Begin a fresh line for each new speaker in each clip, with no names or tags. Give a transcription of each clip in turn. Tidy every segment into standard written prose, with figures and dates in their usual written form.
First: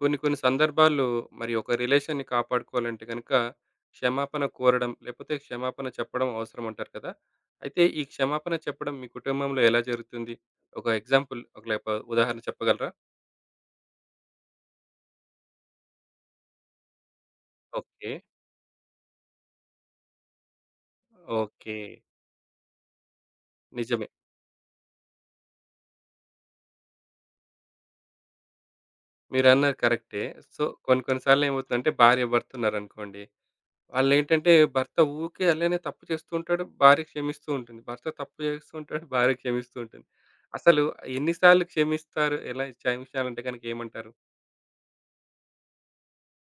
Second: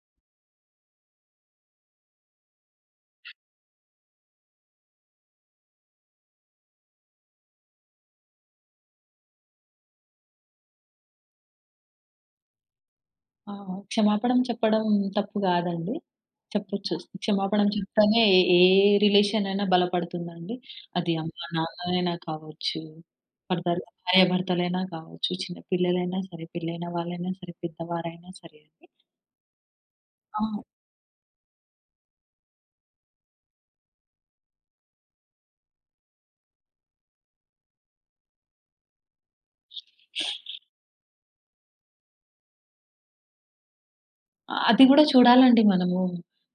కొన్ని కొన్ని సందర్భాల్లో మరి ఒక రిలేషన్‌ని కాపాడుకోవాలంటే గనుక క్షమాపణ కోరడం, లేకపోతే క్షమాపణ చెప్పడం అవసరం అంటారు కదా! అయితే ఈ క్షమాపణ చెప్పడం మీ కుటుంబంలో ఎలా జరుగుతుంది? ఒక ఎగ్జాంపుల్ ఒక లేప ఉదాహరణ చెప్పగలరా?
ఆ! క్షమాపణం చెప్పడం తప్పు గాదండి. చెప్పొచ్చు. క్షమాపణం
ఓకే.
చెప్తేనే ఏ ఏ రిలేషన్ అయినా బలపడుతుందండి. అది అమ్మ
ఓకే.
నాన్నలైనా కావచ్చు, భర్తలు
నిజమే.
భార్యాభర్తలైనా కావచ్చు, చిన్న పిల్లలైనా సరే, పెళ్ళైన వాళ్ళైనా సరే, పెద్దవారైనా సరే అండి.
మీరన్నది కరెక్టే.
ఆ!
సో, కొన్ని కొన్ని సార్లు ఏమవుతుందంటే భార్య, భర్త ఉన్నారనుకోండి. వాళ్ళేంటంటే భర్త ఊరికే అలానే తప్పు చేస్తూ ఉంటాడు. భార్య క్షమిస్తూ ఉంటుంది. భర్త తప్పు చేస్తూ ఉంటాడు. భార్య క్షమిస్తూ ఉంటుంది. అసలు ఎన్ని సార్లు క్షమిస్తారు? ఎలా క్షమించాలంటే గనుక ఏమంటారు?
అది గూడా చూడాలండి మనము.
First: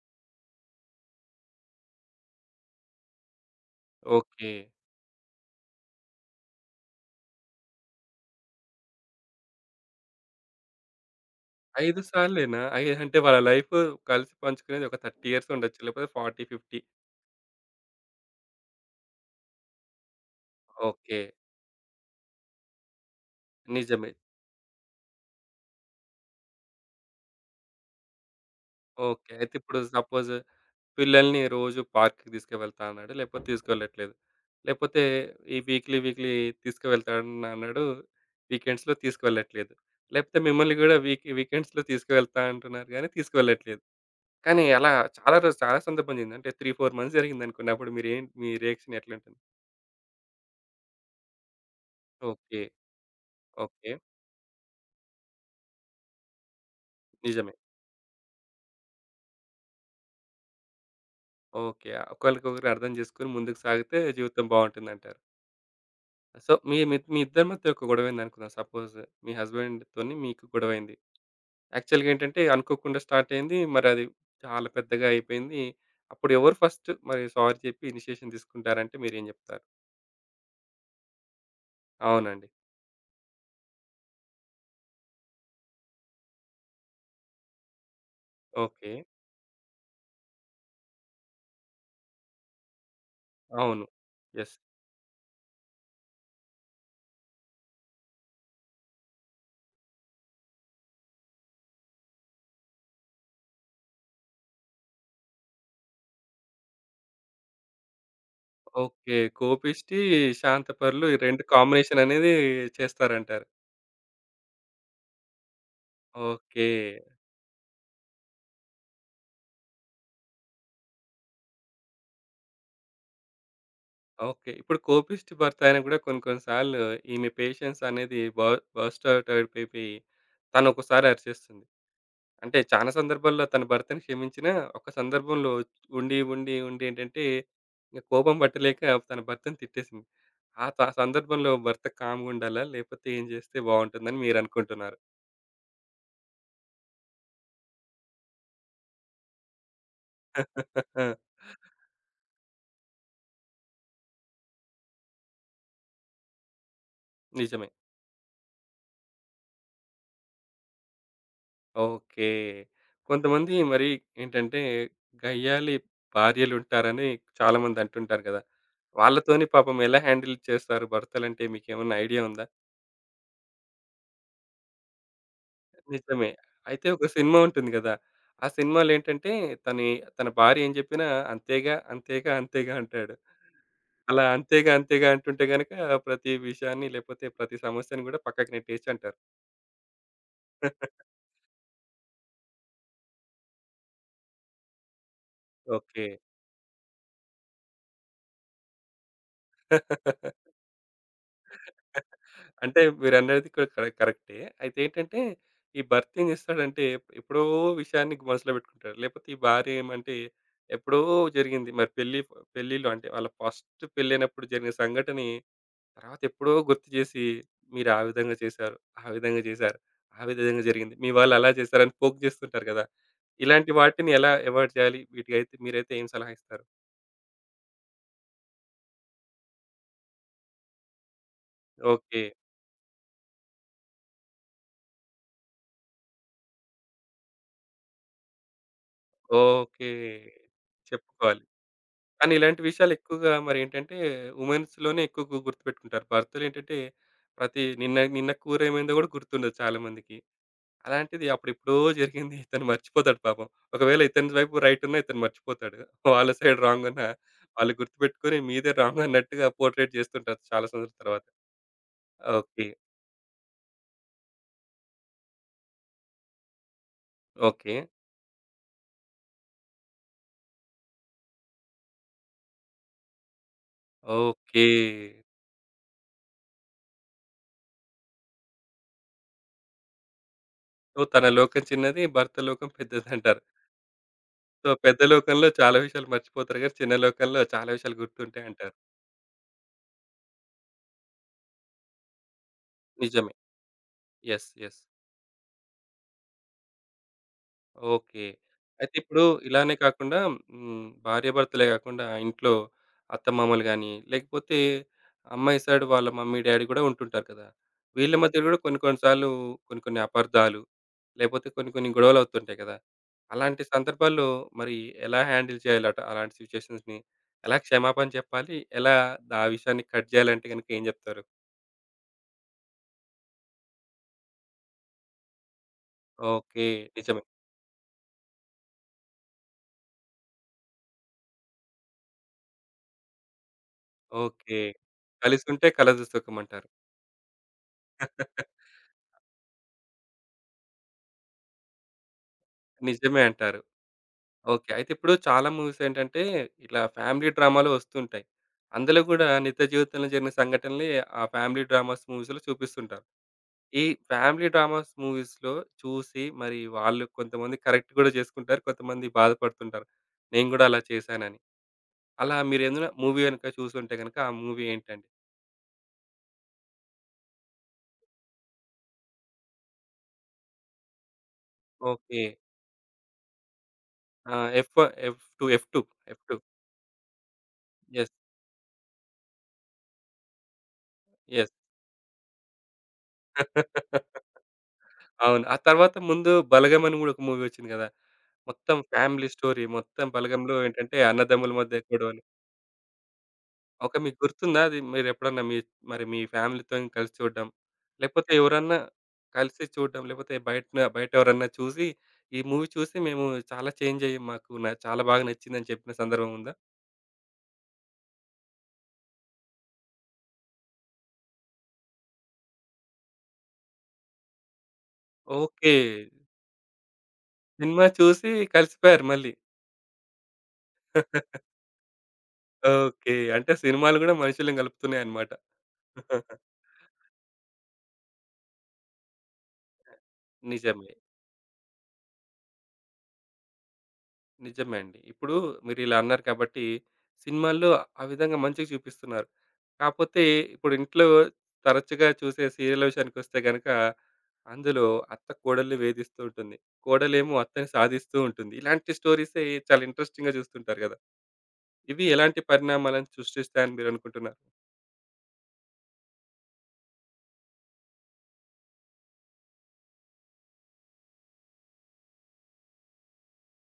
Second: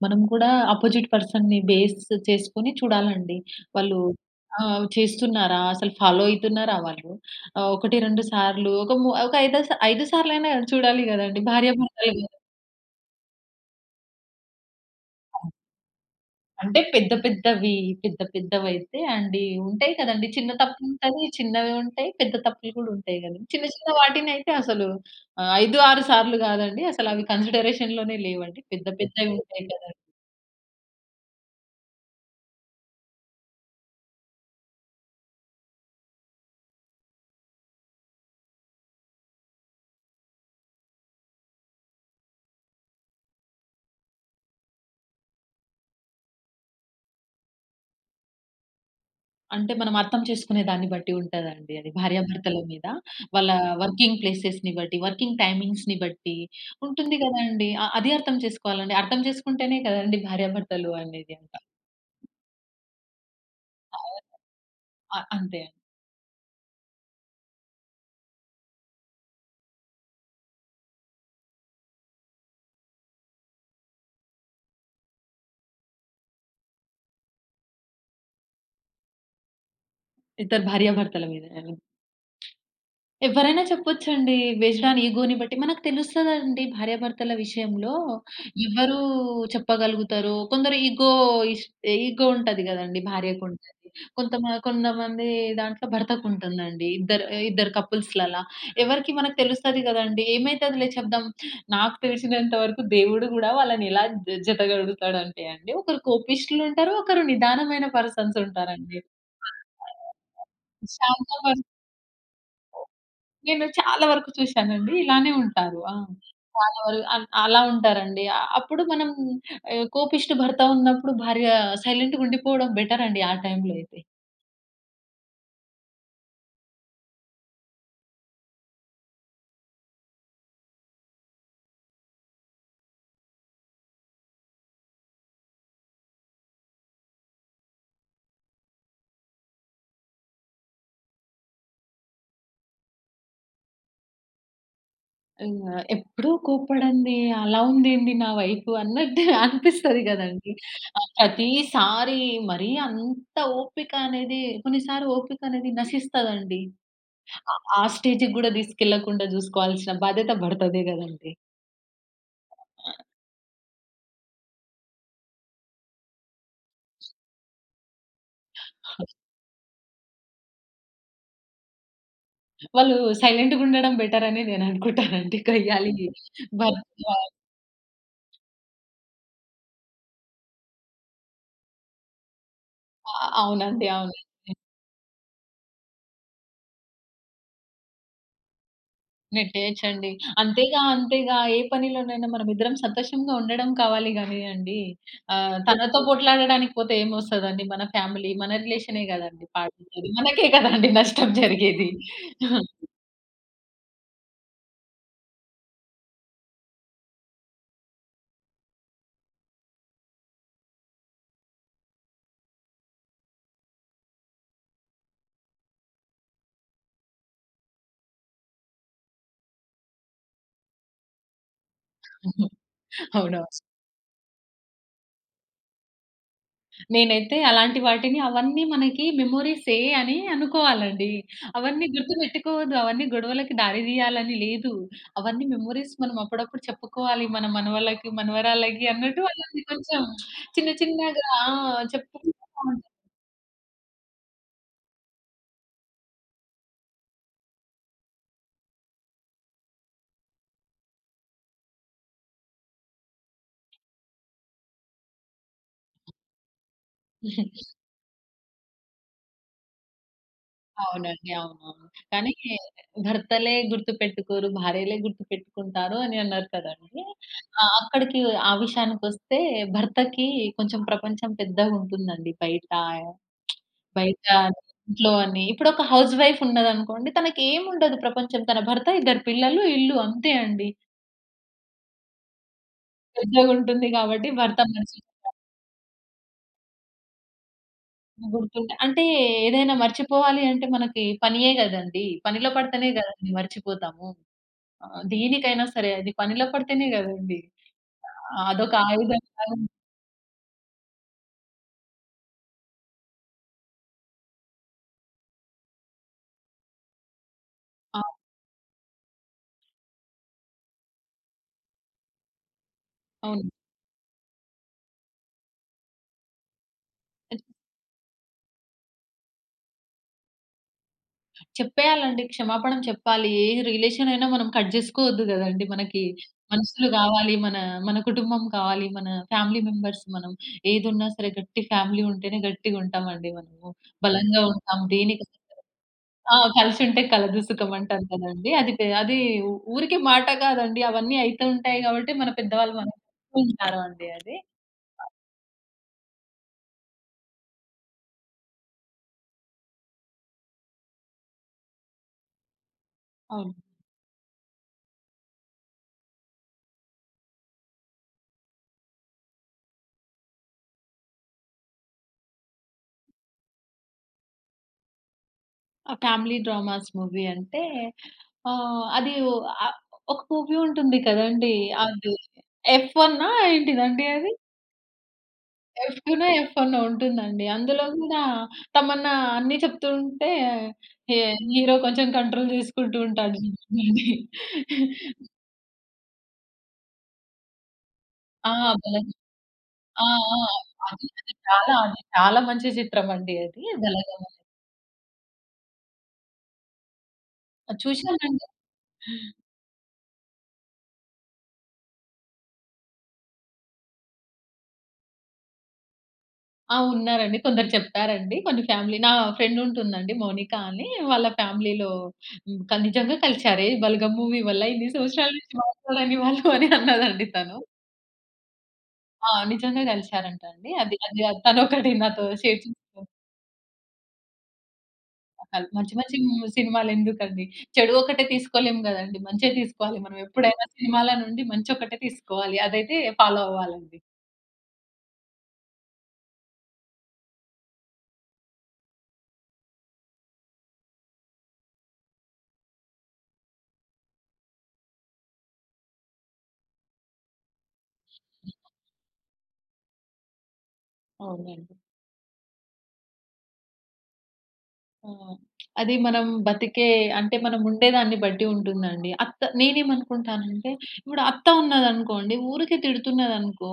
మనం కూడా అపోజిట్ పర్సన్‌ని బేస్ చేసుకొని చూడాలండి. వాళ్ళు
ఓకే.
చేస్తున్నారా? అసలు ఫాలో అయితున్నారా వాళ్ళు? 1, 2 సార్లు ఒక ము ఒక ఐదో సా 5 సార్లైనా చూడాలి గదండీ!
5
భార్యాభర్తలు గదా!
సార్లేనా? ఐ అంటే వాళ్ళ లైఫ్ కలిసి పంచుకునేది ఒక 30 ఇయర్స్ ఉండొచ్చు. లేకపోతే 40,
అంటే
50.
పెద్ద పెద్దవైతే అండి ఉంటాయి కదండీ. చిన్న
ఓకే.
తప్పులుంటది, చిన్నవి ఉంటాయి, పెద్ద తప్పులు కూడా ఉంటాయి గదండీ. చిన్న చిన్న
నిజమే.
వాటినైతే అసలు ఆహ్, 5, 6 సార్లు గాదండి. అసలు అవి కన్సిడరేషన్‌లోనే లేవండి. పెద్ద
ఓకే.
పెద్దవి
అయితే
ఉంటాయి
ఇప్పుడు
కదండీ.
సపోజ్ పిల్లల్ని రోజు పార్క్‌కి తీసుకువెళ్తా అన్నాడు. లేకపోతే తీసుకువెళ్ళట్లేదు. లేకపోతే ఈ వీక్లీ, వీక్లీ తీసుకువెళ్తాను అన్నాడు. వీకెండ్స్‌లో తీసుకువెళ్ళట్లేదు. లేకపోతే మిమ్మల్ని గూడా వీకెండ్స్‌లో తీసుకువెళ్తా అంటున్నారు గానీ తీసుకువెళ్ళట్లేదు. కానీ అలా చాలా రోజు చాలా సందర్భం జరిగింది. అంటే 3, 4 మంత్స్ జరిగిందనుకోండి. అప్పుడు మీ రియాక్షన్ ఎట్లుంటుంది?
అంటే మనం అర్థం చేసుకునే దాన్ని బట్టి ఉంటదండి అది. భార్యాభర్తల
ఓకే.
మీద, వాళ్ళ
ఓకే.
వర్కింగ్ ప్లేసెస్‌ని బట్టి, వర్కింగ్ టైమింగ్స్‌ని బట్టి ఉంటుంది
నిజమే.
గదండీ. అది అర్థం చేసుకోవాలండి. అర్థం చేసుకుంటేనే కదండీ భార్యాభర్తలు అనేది అంట.
ఓకే. ఒకళ్ళకొకరు అర్థం జేసుకొని ముందుకు సాగితే
ఆహ్,
జీవితం బావుంటుందంటారు.
ఆహ్, అంతే.
సో, మీ మీ మీ ఇద్దరి మధ్య ఒక గొడవైందనుకుందాం. సపోజ్ మీ హస్బెండ్‌తోని మీకు గొడవైంది. యాక్చువల్‌గా ఏంటంటే అనుకోకుండా స్టార్ట్ అయింది. మరి అది చాలా పెద్దగా అయిపోయింది. అప్పుడు ఎవరు ఫస్ట్ మరి సారీ చెప్పి ఇనిషియేషన్ తీసుకుంటారంటే మీరేం చెప్తారు?
ఇద్దరు భార్యాభర్తల మీద
అవునండి.
ఎవ్వరైనా చెప్పొచ్చండి. బేస్డ్ ఆన్ ఇగోని బట్టి మనకు తెలుస్తదండి భార్యాభర్తల విషయంలో
ఓకే.
ఎవరు చెప్పగలుగుతారో. కొందరు ఇష్ ఇగో ఉంటది గదండీ! భార్యకుంటది.
అవును.
కొంతమ
యెస్.
కొంతమంది దాంట్లో భర్తకుంటుందండి. ఇద్దరు ఇద్దరు కపుల్స్‌లలా. ఎవరికి మనకు తెలుస్తది గదండీ! ఏమైతదిలే చెప్దాం. నాకు తెలిసినంత వరకు దేవుడు గూడా వాళ్ళని ఎలా జతగడుగుతాడంటే అండి, ఒకరు కోపిష్ఠులుంటారు, ఒకరు నిదానమైన పర్సన్స్ ఉంటారండి.
ఓకే. కోపిష్టి, శాంతపరులు ఈ
శాంత
2
పర్స్
కాంబినేషన్ అనేది చేస్తారంటారు.
నేను చాలా వరకు చూసానండి. ఇలానే ఉంటారు. ఆ!
ఓకే.
చాలా వర అన్ అలా ఉంటారండి. అప్పుడు మనం, కోపిష్టి భర్త ఉన్నప్పుడు భార్య సైలెంట్‌గా ఉండిపోవడం బెటరండి ఆ టైంలో అయితే.
ఓకే. ఇప్పుడు కోపిష్టి భర్త అయినా కూడా కొన్ని కొన్ని సార్లు ఈమె పేషెన్స్ అనేది బర్స్ట్ అవుట్ అయిపోయి తను ఒకసారి అరిచేస్తుంది. అంటే చాలా సందర్భాల్లో తన భర్తని క్షమించినా, ఒక సందర్భంలో ఉండి ఏంటంటే ఇంక కోపం పట్టలేక తన భర్తను తిట్టేసింది. ఆ త సందర్భంలో భర్త కామ్‌గా ఉండాలా? లేకపోతే ఏం చేస్తే బావుంటుందని మీరనుకుంటున్నారు?
ఇంగ ఎప్పుడూ కోప్పడంది, అలా ఉందేంది నా వైఫ్ అన్నట్టు అనిపిస్తది గదండీ! ప్రతిసారి మరీ అంత ఓపిక అనేది కొన్నిసారి ఓపిక అనేది నశిస్తదండి. ఆ
నిజమే.
ఆ స్టేజ్‌కి గూడా తీసుకెళ్ళకుండా జూసుకోవాల్సిన బాధ్యత భర్తదే గదండీ!
ఓకే. కొంతమంది మరి ఏంటంటే గయ్యాళి భార్యలుంటారని చాలామంది అంటుంటారు కదా! వాళ్ళతోని పాపం ఎలా హ్యాండిల్ చేస్తారు భర్తలంటే మీకేమన్నా ఐడియా ఉందా?
వాళ్ళు సైలెంట్‌గా ఉండడం బెటర్ అని నేను అనుకుంటానండి. గయ్యాళి
నిజమే.
భర్త.
అయితే ఒక సినిమా ఉంటుంది గదా! ఆ సినిమాలో ఏంటంటే తని తన భార్య ఏం జెప్పినా అంతేగా, అంతేగా, అంతేగా అంటాడు.
అవునండి. అవునండి.
అలా అంతేగా, అంతేగా అంటుంటే గనక ప్రతి విషయాన్ని లేపోతే ప్రతి సమస్యని గూడా పక్కకు నెట్టేయొచ్చు అంటారు.
నెట్టేయొచ్చండి. అంతేగా, అంతేగా, ఏ పనిలోనైనా మనం ఇద్దరం సంతోషంగా ఉండడం కావాలి గానీయండి. తనతో
ఓకే.
పోట్లాడడానికి పోతే ఏమొస్తదండి? మన ఫ్యామిలీ, మన రిలేషనే గదండీ పాడైతది. మనకే కదండీ నష్టం జరిగేది.
అంటే మీరన్నది కూడా కరెక్టే. అయితే ఏంటంటే ఈ భర్త ఏం జేస్తాడంటే ఎప్పుడో విషయాన్ని మనసులో బెట్టుకుంటాడు. లేపోతే ఈ భార్య ఏమంటే ఎప్పుడో జరిగింది. మరి పెళ్ళిలో అంటే వాళ్ళ ఫస్ట్ పెళ్ళైనప్పుడు జరిగిన సంఘటనే తర్వాత ఎప్పుడో గుర్తు చేసి, మీరు ఆ విధంగా చేశారు, ఆ విధంగా చేశారు, ఆ విధంగా జరిగింది. మీ వాళ్ళు అలా చేశారని పోక్ చేస్తుంటారు కదా!
అవునవును.
ఇలాంటి వాటిని ఎలా అవాయిడ్ చేయాలి? వీటికైతే మీరైతే ఏం సలహా ఇస్తారు?
నేనైతే అలాంటి వాటిని అవన్నీ మనకి మెమోరీసే అని అనుకోవాలండి. అవన్నీ
ఓకే.
గుర్తుపెట్టుకోవద్దు. అవన్నీ గొడవలకి దారి తీయాలని లేదు. అవన్నీ మెమోరీస్ మనం అప్పుడప్పుడు చెప్పుకోవాలి మన మనవళ్ళకి, మనవరాళ్ళకి అన్నట్టు వాళ్ళని
ఓకే.
కొంచెం చిన్న చిన్నగా
చెప్పుకోవాలి. కానీ
చెప్పుకుంటా
ఇలాంటి
ఉంటాం.
విషయాలు ఎక్కువగా మరేంటంటే వుమెన్స్‌లోనే ఎక్కువ గుర్తుపెట్టుకుంటారు. భర్తలేంటంటే ప్రతి నిన్న నిన్న కూర ఏమైందో కూడా గుర్తుండదు చాలా మందికి. అలాంటిది అప్పుడెప్పుడో జరిగింది. ఇతను మర్చిపోతాడు పాపం. ఒకవేళ ఇతని వైపు రైట్ ఉన్నా ఇతను మర్చిపోతాడు. వాళ్ళ సైడ్ రాంగ్ ఉన్నా వాళ్ళు గుర్తుపెట్టుకొని మీదే రాంగ్ అన్నట్టుగా పోర్ట్రేట్ చేస్తుంటారు చాలా సంవత్సరాల తర్వాత.
అవునండి. అవునవును. కానీ
ఓకే.
భర్తలే గుర్తుపెట్టుకోరు, భార్యలే గుర్తుపెట్టుకుంటారు అని అన్నారు కదండీ!
ఓకే.
అక్కడికి ఆ విషయానికొస్తే భర్తకి కొంచెం ప్రపంచం పెద్దగుంటుందండి బయట. బయట అని,
ఓకే.
ఇంట్లో అని. ఇప్పుడొక హౌస్ వైఫ్ ఉన్నదనుకోండి, తనకేముండదు ప్రపంచం. తన భర్త, ఇద్దరు పిల్లలు, ఇల్లు అంతే అండి.
సో, తన లోకం చిన్నది, భర్త లోకం పెద్దదంటారు.
పెద్దగుంటుంది కాబట్టి భర్త
సో,
మనిషి.
పెద్ద లోకంలో చాలా విషయాలు మర్చిపోతారు గానీ, చిన్న లోకంలో చాలా విషయాలు
గుర్తుంటే
గుర్తుంటాయంటారు.
అంటే ఏదైనా మర్చిపోవాలి అంటే మనకి పనియే గదండీ! పనిలో పడితేనే గదండీ
నిజమే.
మర్చిపోతాము.
యెస్. యెస్.
దేనికైనా సరే అది పనిలో పడితేనే గదండీ!
ఓకే.
అదొక
అయితే ఇప్పుడు
ఆయుధంలా.
ఇలానే కాకుండా హ్మ్. భార్యాభర్తలే కాకుండా ఇంట్లో అత్తమామలు గాని, లేకపోతే అమ్మాయి సైడ్ వాళ్ళ మమ్మీ, డ్యాడీ కూడా ఉంటుంటారు కదా!
ఆ!
వీళ్ళ మధ్య కూడా కొన్ని కొన్ని సార్లు కొన్ని కొన్ని అపార్థాలు, లేకపోతే కొన్ని కొన్ని గొడవలవుతుంటాయి కదా!
అవును.
అలాంటి సందర్భాల్లో మరి ఎలా హ్యాండిల్ చేయాలట అలాంటి సిట్యుయేషన్స్‌ని? ఎలా క్షమాపణ చెప్పాలి? ఎలా ఆ విషయాన్ని కట్ చేయాలంటే గనుక ఏం చెప్తారు?
చెప్పేయాలండి. క్షమాపణం చెప్పాలి. ఏ రిలేషన్ అయినా మనం కట్ జేసుకోవద్దు గదండీ. మనకి
ఓకే.
మనుషులు
నిజమే.
గావాలి. మన మన కుటుంబం కావాలి. మన ఫ్యామిలీ మెంబర్స్ మనం ఏదున్నా సరే గట్టి ఫ్యామిలీ ఉంటేనే గట్టిగుంటామండి మనము. బలంగా
ఓకే.
ఉంటాం. దేనికి.
కలిసుంటే కలదు సుఖమంటారు.
కలిసుంటే కలదు సుఖం అంటారు కదండీ. అది ఊరికే మాట కాదండి. అవన్నీ అయితూ ఉంటాయి గాబట్టి మన పెద్దవాళ్ళు మనకు
నిజమే
చెప్తూ
అంటారు.
ఉంటారు అండి అది.
ఓకే. అయితే ఇప్పుడు చాలా మూవీస్ ఏంటంటే, ఇట్లా ఫ్యామిలీ డ్రామాలు వస్తుంటాయి. అందులో గూడా నిత్య జీవితంలో జరిగిన సంఘటనలే ఆ ఫ్యామిలీ డ్రామాస్ మూవీస్‌లో చూపిస్తుంటారు.
అవును.
ఈ ఫ్యామిలీ డ్రామాస్ మూవీస్‌లో చూసి మరి వాళ్ళు కొంతమంది కరెక్ట్ గూడా చేసుకుంటారు. కొంతమంది బాధపడుతుంటారు. నేను గూడా అలా చేశానని. అలా మీరేదైనా మూవీ గనుక చూసుంటే గనుక ఆ మూవీ ఏంటండి?
ఫ్యామిలీ డ్రామాస్ మూవీ అంటే ఆహ్, అది ఆహ్, ఒక మూవీ ఉంటుంది కదండీ! అది
ఓకే.
'ఎఫ్ వన్నా' ఏంటిదండి అది?
ఆ! ఎఫ్ ఎఫ్2
'ఎఫ్ టూనో,
ఎఫ్2
ఎఫ్ వన్నో' ఉంటుందండి. అందులో
యెస్.
కూడా తమన్నా అన్నీ చెప్తూ ఉంటే హే
యెస్.
హీరో కొంచెం కంట్రోల్ చేసుకుంటూ ఉంటాడు చూడండి.
అవును. ఆ తర్వాత ముందు 'బలగం' అని గూడా ఒక మూవీ వచ్చింది గదా!
ఆ!
మొత్తం
బలగం.
Family story.
ఆ!
మొత్తం
ఆ!
బలగంలో ఏంటంటే
అది అది
అన్నదమ్ముల
చాలా
మధ్య
అది
గొడవలు.
చాలా మంచి చిత్రమండి అది.
ఒక మీకు
'బలగం'
గుర్తుందా అది మీరెప్పుడన్నా మీ మరి మీ ఫ్యామిలీతోని కలిసి చూడడం? లేకపోతే
చూసానండి.
ఎవరన్నా కలిసి చూడడం, లేకపోతే బయటెవరన్నా చూసి, "ఈ మూవీ చూసి మేము చాలా చేంజ్ అయ్యాం. మాకు చాలా బాగా నచ్చిందని" చెప్పిన సందర్భం ఉందా?
ఉన్నారండి. కొందరు చెప్తారండి. కొన్ని ఫ్యామిలీ నా ఫ్రెండ్ ఉంటుందండి మౌనిక అని. వాళ్ళ ఫ్యామిలీలో హ్మ్. క నిజంగా కలిసారు. "ఏయ్! బలగం మూవీ వల్ల ఇన్ని సంవత్సరాల నుంచి
ఓకే.
మాట్లాడని వాళ్ళు" అని అన్నదండి తను.
సినిమా చూసి కలిసిపోయారు
ఆ!
మళ్ళీ.
నిజంగా కలిసారంట అండి. అది అది తనొకటి నాతో షేర్ చేసుకుంది.
ఓకే. అంటే సినిమాలు గూడా మనుషుల్ని కలుపుతున్నాయన్నమాట.
అసలు మంచి మంచి ము సినిమాలెందుకండి? చెడు ఒకటే తీసుకోలేం గదండీ! మంచే తీసుకోవాలి. మనం ఎప్పుడైనా
నిజమే.
సినిమాల నుండి మంచొకటే తీసుకోవాలి. అదైతే ఫాలో అవ్వాలండి.
నిజమే అండి. ఇప్పుడు మీరిలా అన్నారు కాబట్టి, సినిమాల్లో ఆ విధంగా మంచిగా చూపిస్తున్నారు. కాపోతే ఇప్పుడు ఇంట్లో తరచుగా చూసే సీరియల్ విషయానికొస్తే గనక, అందులో అత్త కోడల్ని వేధిస్తూ ఉంటుంది. కోడలేమో అత్తని సాధిస్తూ ఉంటుంది. ఇలాంటి స్టోరీసే చాలా ఇంట్రెస్టింగ్‌గా చూస్తుంటారు గదా!
అవునండి.
ఇవి ఎలాంటి పరిణామాలను సృష్టిస్తాయని మీరనుకుంటున్నారు?
ఆ! అది మనం బతికే అంటే మనం ఉండేదాన్ని బట్టి ఉంటుందండి. అత్త నేనేమనుకుంటానంటే, ఇప్పుడు అత్త ఉన్నదనుకోండి, ఊరికే తిడుతున్నదనుకో,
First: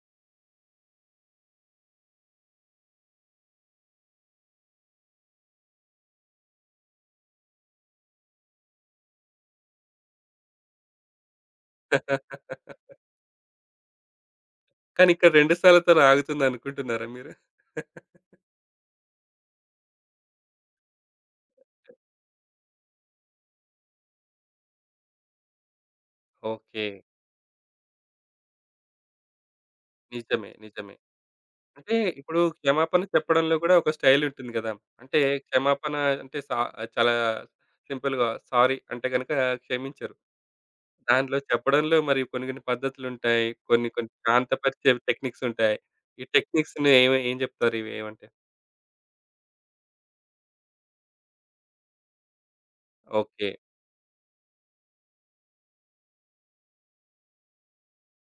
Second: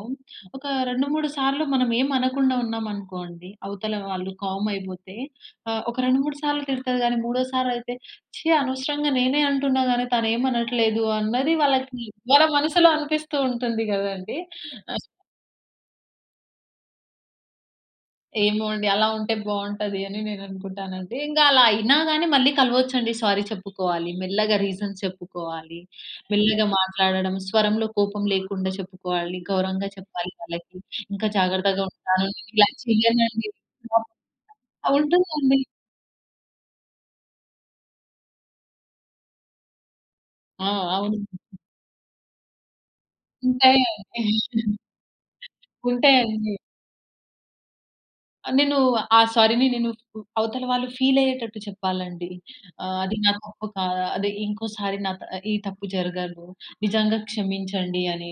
ఒక 2, 3 సార్లు మనం ఏం అనకుండా ఉన్నామనుకోండి, అవతల వాళ్ళు కామ్ అయిపోతే, ఒక 2, 3 సార్లు తిడతది గానీ, మూడోసారి అయితే, ఛీ! అనవసరంగా నేనే అంటున్నా గానీ తనేమనట్లేదు అన్నది వాళ్ళకి వాళ్ళ మనసులో అనిపిస్తూ ఉంటుంది గదండీ!
కానీ ఇక్కడ 2 సార్లతోని ఆగుతుందనుకుంటున్నారా మీరు?
ఏమో అండి. అలా ఉంటే బావుంటది అని నేననుకుంటానండి. ఇంకా అలా అయినా గాని మళ్ళీ కలవొచ్చండి. సారీ చెప్పుకోవాలి. మెల్లగా రీజన్స్ చెప్పుకోవాలి. మెల్లగా
ఓకే.
మాట్లాడడం, స్వరంలో కోపం లేకుండా చెప్పుకోవాలి. గౌరవంగా చెప్పాలి
నిజమే.
వాళ్ళకి.
నిజమే.
ఇంకా జాగ్రత్తగా
అంటే
ఉంటాను.
ఇప్పుడు
నేనిలా
క్షమాపణ
చేయనండి.
చెప్పడంలో కూడా ఒక స్టైల్ ఉంటుంది కదా!
ఆ!
అంటే
ఉంటుందండి.
క్షమాపణ అంటే చాలా సింపుల్‌గా సారీ అంటే గనుక క్షమించరు.
ఆ! అవును.
దాంట్లో చెప్పడంలో మరి కొన్ని కొన్ని పద్ధతులుంటాయి. కొన్ని కొన్ని
ఉంటాయండి.
శాంతపరిచే టెక్నిక్స్ ఉంటాయి. ఈ
ఉంటాయండి.
టెక్నిక్స్‌ని ఏం చెప్తారు ఇవి ఏమంటే?
ఆ! నేను ఆ సారీని నేను అవతల వాళ్ళు ఫీల్ అయ్యేటట్టు చెప్పాలండి. ఆహ్, అది నా
ఓకే.
తప్పు కాదా అదే ఇంకోసారి నా త ఈ తప్పు జరగదు. నిజంగా క్షమించండి అని.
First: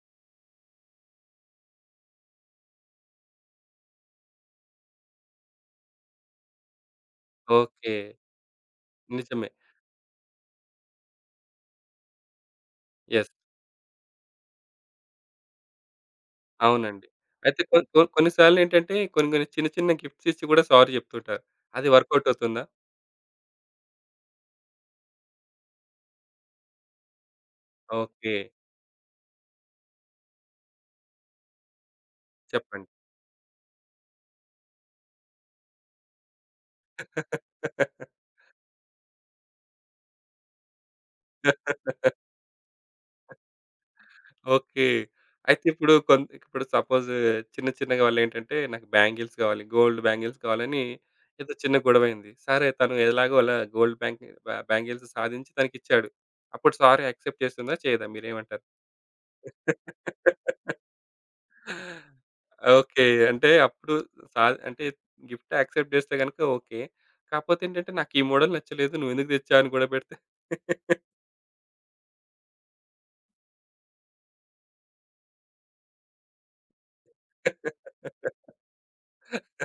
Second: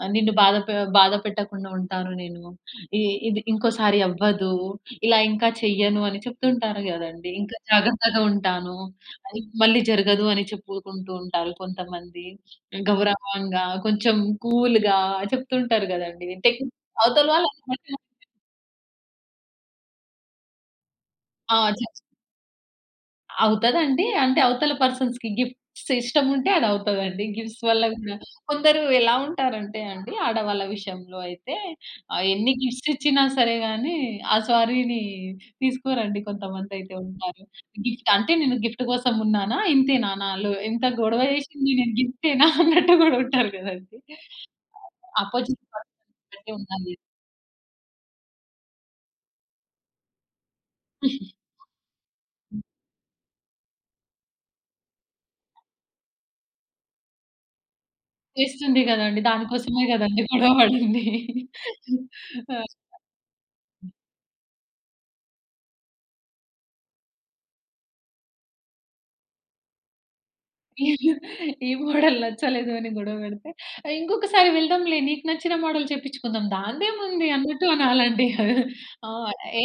నిన్ను బాధ పెట్టకుండా ఉంటాను నేను. ఇ ఇది ఇంకోసారి అవ్వదు. ఇలా ఇంకా చెయ్యను అని చెప్తుంటారు గదండీ. ఇంకా
ఓకే.
జాగ్రత్తగా ఉంటాను. అది
నిజమే.
మళ్ళీ జరగదు అని చెప్పుకుంటూ ఉంటారు కొంతమంది.
యెస్.
గౌరవంగా కొంచెం కూల్‌గా చెప్తుంటారు గదండీ. టెక్
అవునండి.
అవతల వాళ్ళు
అయితే కొ కొ కొన్ని సార్లేంటంటే కొన్ని కొన్ని చిన్న చిన్న గిఫ్ట్స్ ఇచ్చి కూడా సారీ చెప్తుంటారు.
ఆ!
అది
చెప్
వర్కౌట్ అవుతుందా?
అవుతదండి. అంటే అవతల పర్సన్స్‌కి గిఫ్ట్స్ ఇష్టముంటే అదవుతదండి. గిఫ్ట్స్ వల్ల గూడా
ఓకే.
కొందరు ఎలా ఉంటారంటే అండి ఆడవాళ్ళ విషయంలో అయితే, ఎన్ని
చెప్పండి.
గిఫ్ట్స్ ఇచ్చినా సరే గానీ, ఆ సారీని తీసుకోరండి కొంతమందయితే ఉంటారు. గిఫ్ట్ అంటే నేను గిఫ్ట్ కోసం ఉన్నానా? ఇంతేనా నాలో ఇంత గొడవ చేసింది నేను గిఫ్టేనా అన్నట్టు గూడా ఉంటారు గదండీ.
ఓకే.
అపోజిట్
అయితే ఇప్పుడు
పర్సన్ బట్టి
ఇప్పుడు
ఉండాలి.
సపోజ్ చిన్న చిన్నగా వాళ్ళేంటంటే నాకు బ్యాంగిల్స్ కావాలి. గోల్డ్ బ్యాంగిల్స్ కావాలని ఏదో చిన్న గొడవైంది. సరే తను ఎలాగో అలా గోల్డ్ బ్యాంకి బ్యా బ్యాంగిల్స్ సాధించి తనకిచ్చాడు. అప్పుడు సారీ యాక్సెప్ట్ చేస్తుందా? చేయదా? మీరేమంటారు?
చేస్తుంది గదండీ. దానికోసమే గదండీ గొడవ పడింది. ఆ!
ఓకే. అంటే అప్పుడు అంటే గిఫ్ట్ యాక్సెప్ట్ చేస్తే గనుక ఓకే. కాపోతే ఏంటంటే నాకు ఈ మోడల్ నచ్చలేదు. నువ్వెందుకు తెచ్చావు అని గొడవ పెడితే?
ఈ మోడల్ నచ్చలేదు అని గొడవ పెడితే, "ఇంకొకసారి వెళ్దాంలే నీకు నచ్చిన మోడల్ చేపించుకుందాం దాందేముంది" అన్నట్టు అనాలండి. ఆ!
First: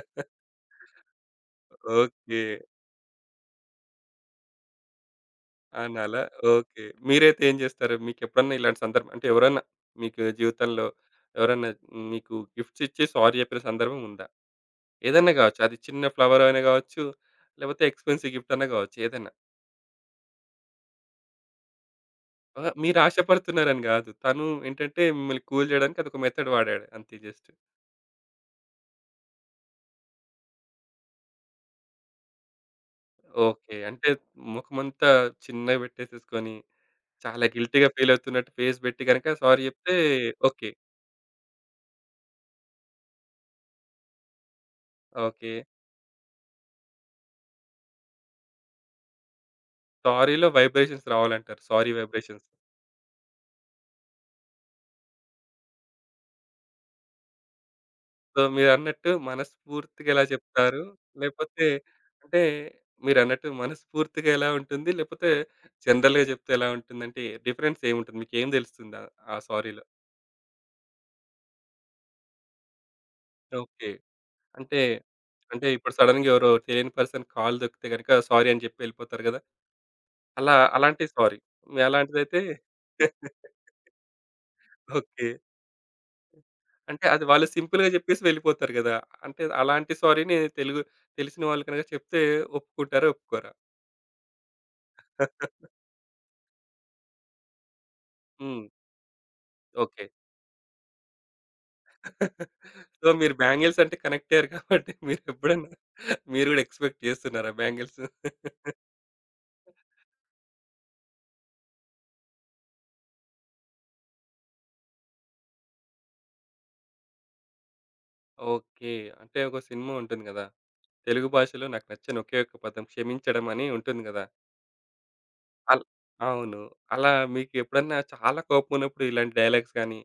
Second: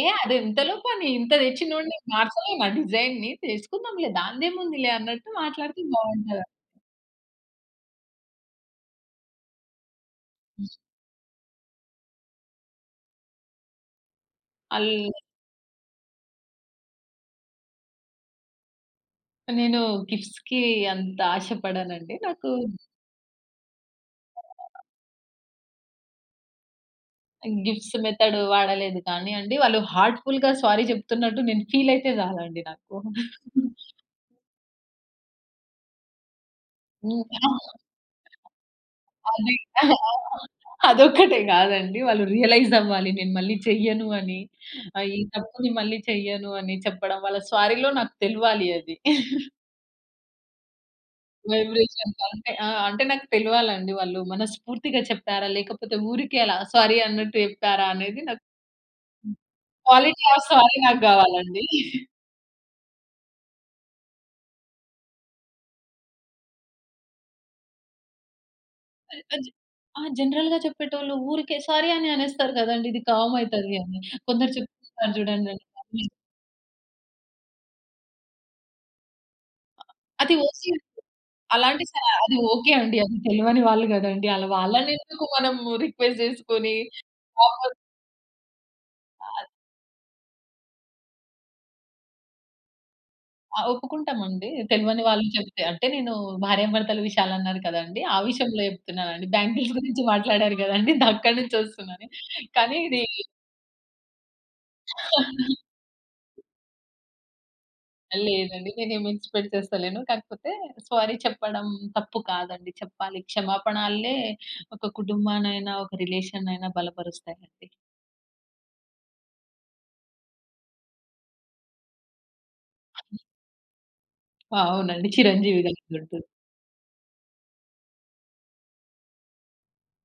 ఏ అది ఇంతలో పని ఇంత తెచ్చినోడిని
ఓకే.
మార్చలేనా డిజైన్‌ని చేసుకుందాంలే దాందేముందిలే అన్నట్టు మాట్లాడితే
అనాలా?
బావుంటది.
ఓకే. మీరైతే ఏం జేస్తారు? మీకెప్పుడన్నా ఇలాంటి సందర్భం అంటే ఎవరన్నా మీకు జీవితంలో ఎవరన్నా మీకు గిఫ్ట్స్ ఇచ్చి సారీ జెప్పిన సందర్భం ఉందా?
అల్
ఏదన్నా గావచ్చు. అది చిన్న ఫ్లవర్ అయినా గావచ్చు, లేపోతే ఎక్స్‌పెన్సివ్ గిఫ్ట్ అన్నా గావచ్చు ఏదన్నా.
నేను గిఫ్ట్స్‌కి అంత ఆశపడనండి. నాకు
ఆహ్, మీరు ఆశపడుతున్నారని గాదు. తను ఏంటంటే మిమ్మల్ని కూల్ జేయడానికి అదొక మెథడ్ వాడాడు అంతే జస్ట్.
గిఫ్ట్స్ మెథడ్ వాడలేదు కానీ అండి వాళ్ళు హార్ట్‌ఫుల్‌గా సారీ చెప్తున్నట్టు నేను ఫీల్ అయితే చాలండి నాకు.
ఓకే. అంటే ముఖమంతా చిన్నగా బెట్టేసేసుకొని,
హ్మ్.
చాలా గిల్టీ‌గా ఫీల్ అవుతున్నట్టు ఫేస్ బెట్టి గనక
అది.
సారీ జెప్తే ఓకే.
అదొక్కటే గాదండి. వాళ్ళు రియలైజ్ అవ్వాలి. నేను మళ్ళీ చెయ్యను అని. ఈ
ఓకే.
తప్పుని మళ్ళీ చెయ్యను అని చెప్పడం. వాళ్ళ స్వారీలో నాకు తెలవాలి అది.
సారీలో వైబ్రేషన్స్ రావాలంటారు. Sari
vibrations
vibrations.
అంటే అంటే నాకు తెలవాలండి. వాళ్ళు మనస్ఫూర్తిగా చెప్పారా? లేకపోతే ఊరికే అలా సారీ అన్నట్టు చెప్పారా? అనేది
సో,
నాకు
మీరన్నట్టు మనస్ఫూర్తిగా ఎలా
క్వాలిటీ ఆఫ్ సారీ
చెప్తారు?
నాకు గావాలండి.
లేపోతే అంటే మీరన్నట్టు మనస్ఫూర్తిగా ఎలా ఉంటుంది? లేపోతే జనరల్‌గా చెప్తే ఎలా ఉంటుందంటే డిఫరెన్స్ ఏముంటుంది? మీకేం తెలుస్తుంది ఆ ఆ సారీలో?
జనరల్‌గా చెప్పేటోళ్ళు ఊరికే సారీ అని అనేస్తారు గదండీ! ఇది కామ్ అయితది
ఓకే.
అని. కొందరు
అంటే,
చెప్తుంటారు జూడండండి.
అంటే ఇప్పుడు సడెన్‌గా ఎవరో తెలియని పర్సన్ కాలు తొక్కితే గనక సారీ అని జెప్పి ఎళ్ళిపోతారు గదా!
అది
అలా
ఓసి
అలాంటి సారీ. మీ
అలాంటి స అది
అలాంటిదైతే
ఓకే అండి. అది తెలివని వాళ్ళు గదండీ. అలా వాళ్ళనెందుకు
ఓకే.
మనము రిక్వెస్ట్ జేసుకొని.
అంటే అది వాళ్ళు
వాపస్
సింపుల్‌గా జెప్పేసి వెళ్ళిపోతారు గదా! అంటే
ఆహ్,
అలాంటి సారీని తెలిసిన వాళ్ళు కనుక చెప్తే ఒప్పుకుంటారా? ఒప్పుకోరా?
ఒప్పుకుంటామండి. తెలివని వాళ్ళు చెప్తే. అంటే నేను భార్యాభర్తల విషయాలన్నారు కదండీ. ఆ విషయంలో
హ్మ్.
జెప్తున్నానండి. Bangles
okay.
గురించి మాట్లాడారు గదండీ. అక్కడి నుంచి ఒస్తున్నాను. కానీ ఇది
సో, మీరు బ్యాంగిల్స్ అంటే కనెక్ట్ అయ్యారు కాబట్టి మీరెప్పుడన్నా మీరు గూడా ఎక్స్‌పెక్ట్ చేస్తున్నారా బ్యాంగిల్స్?
లేదండి. నేనేమి ఎక్స్‌పెక్ట్ చేస్తలేను. కాకపోతే సారీ చెప్పడం తప్పు కాదండి. చెప్పాలి. క్షమాపణలే ఒక కుటుంబాన్నైనా, ఒక రిలేషన్నయినా బలపరుస్తాయండి.
ఓకే. అంటే ఒక సినిమా ఉంటుంది గదా! తెలుగు భాషలో నాకు నచ్చని ఒకే ఒక్క పదం 'క్షమించడం' అని ఉంటుంది గదా!
అవునండి. చిరంజీవి
అల్
గారిదుంటది.
అవును. అలా మీకెప్పుడన్నా చాలా కోపమున్నప్పుడు ఇలాంటి డైలాగ్స్ గాని,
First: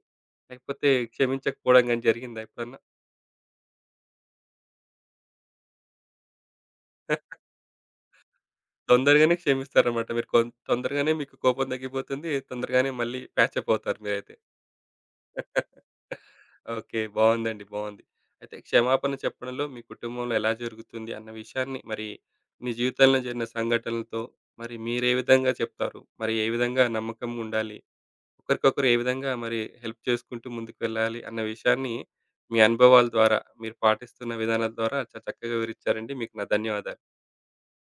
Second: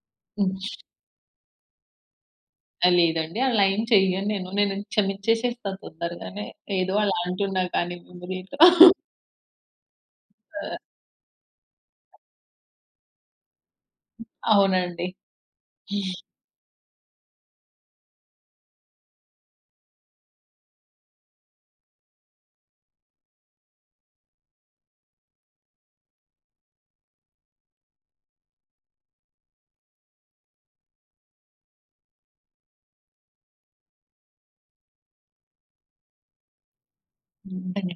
లేకపోతే క్షమించకపోవడం గాని జరిగిందా ఎప్పుడన్నా?
ఆ! లేదండి. అలా ఏం చెయ్యను నేను. నేను క్షమించేసేస్తా తొందరగానే. ఏదో అలా అంటున్నా కానీ మెమొరీ‌తో. ఆ!
తొందరగానే క్షమిస్తారన్నమాట. మీరు తొందరగానే మీకు కోపం తగ్గిపోతుంది. తొందరగానే మళ్ళీ ప్యాచ్ అప్ అవుతారు మీరైతే.
అవునండి. హ్మ్.
ఓకే. బావుందండి. బావుంది. అయితే క్షమాపణ చెప్పడంలో మీ కుటుంబంలో ఎలా జరుగుతుంది అన్న విషయాన్ని మరి మీ జీవితంలో జరిగిన సంఘటనలతో మరి మీరే విధంగా చెప్తారు? మరి ఏ విధంగా నమ్మకం ఉండాలి? ఒకరికొకరు ఏ విధంగా మరి హెల్ప్ చేసుకుంటూ ముందుకెళ్ళాలి అన్న విషయాన్ని మీ అనుభవాల ద్వారా, మీరు పాటిస్తున్న విధానాల ద్వారా చాలా చక్కగా వివరిచ్చారండి. మీకు నా ధన్యవాదాలు.
ధన్యవాదాలు.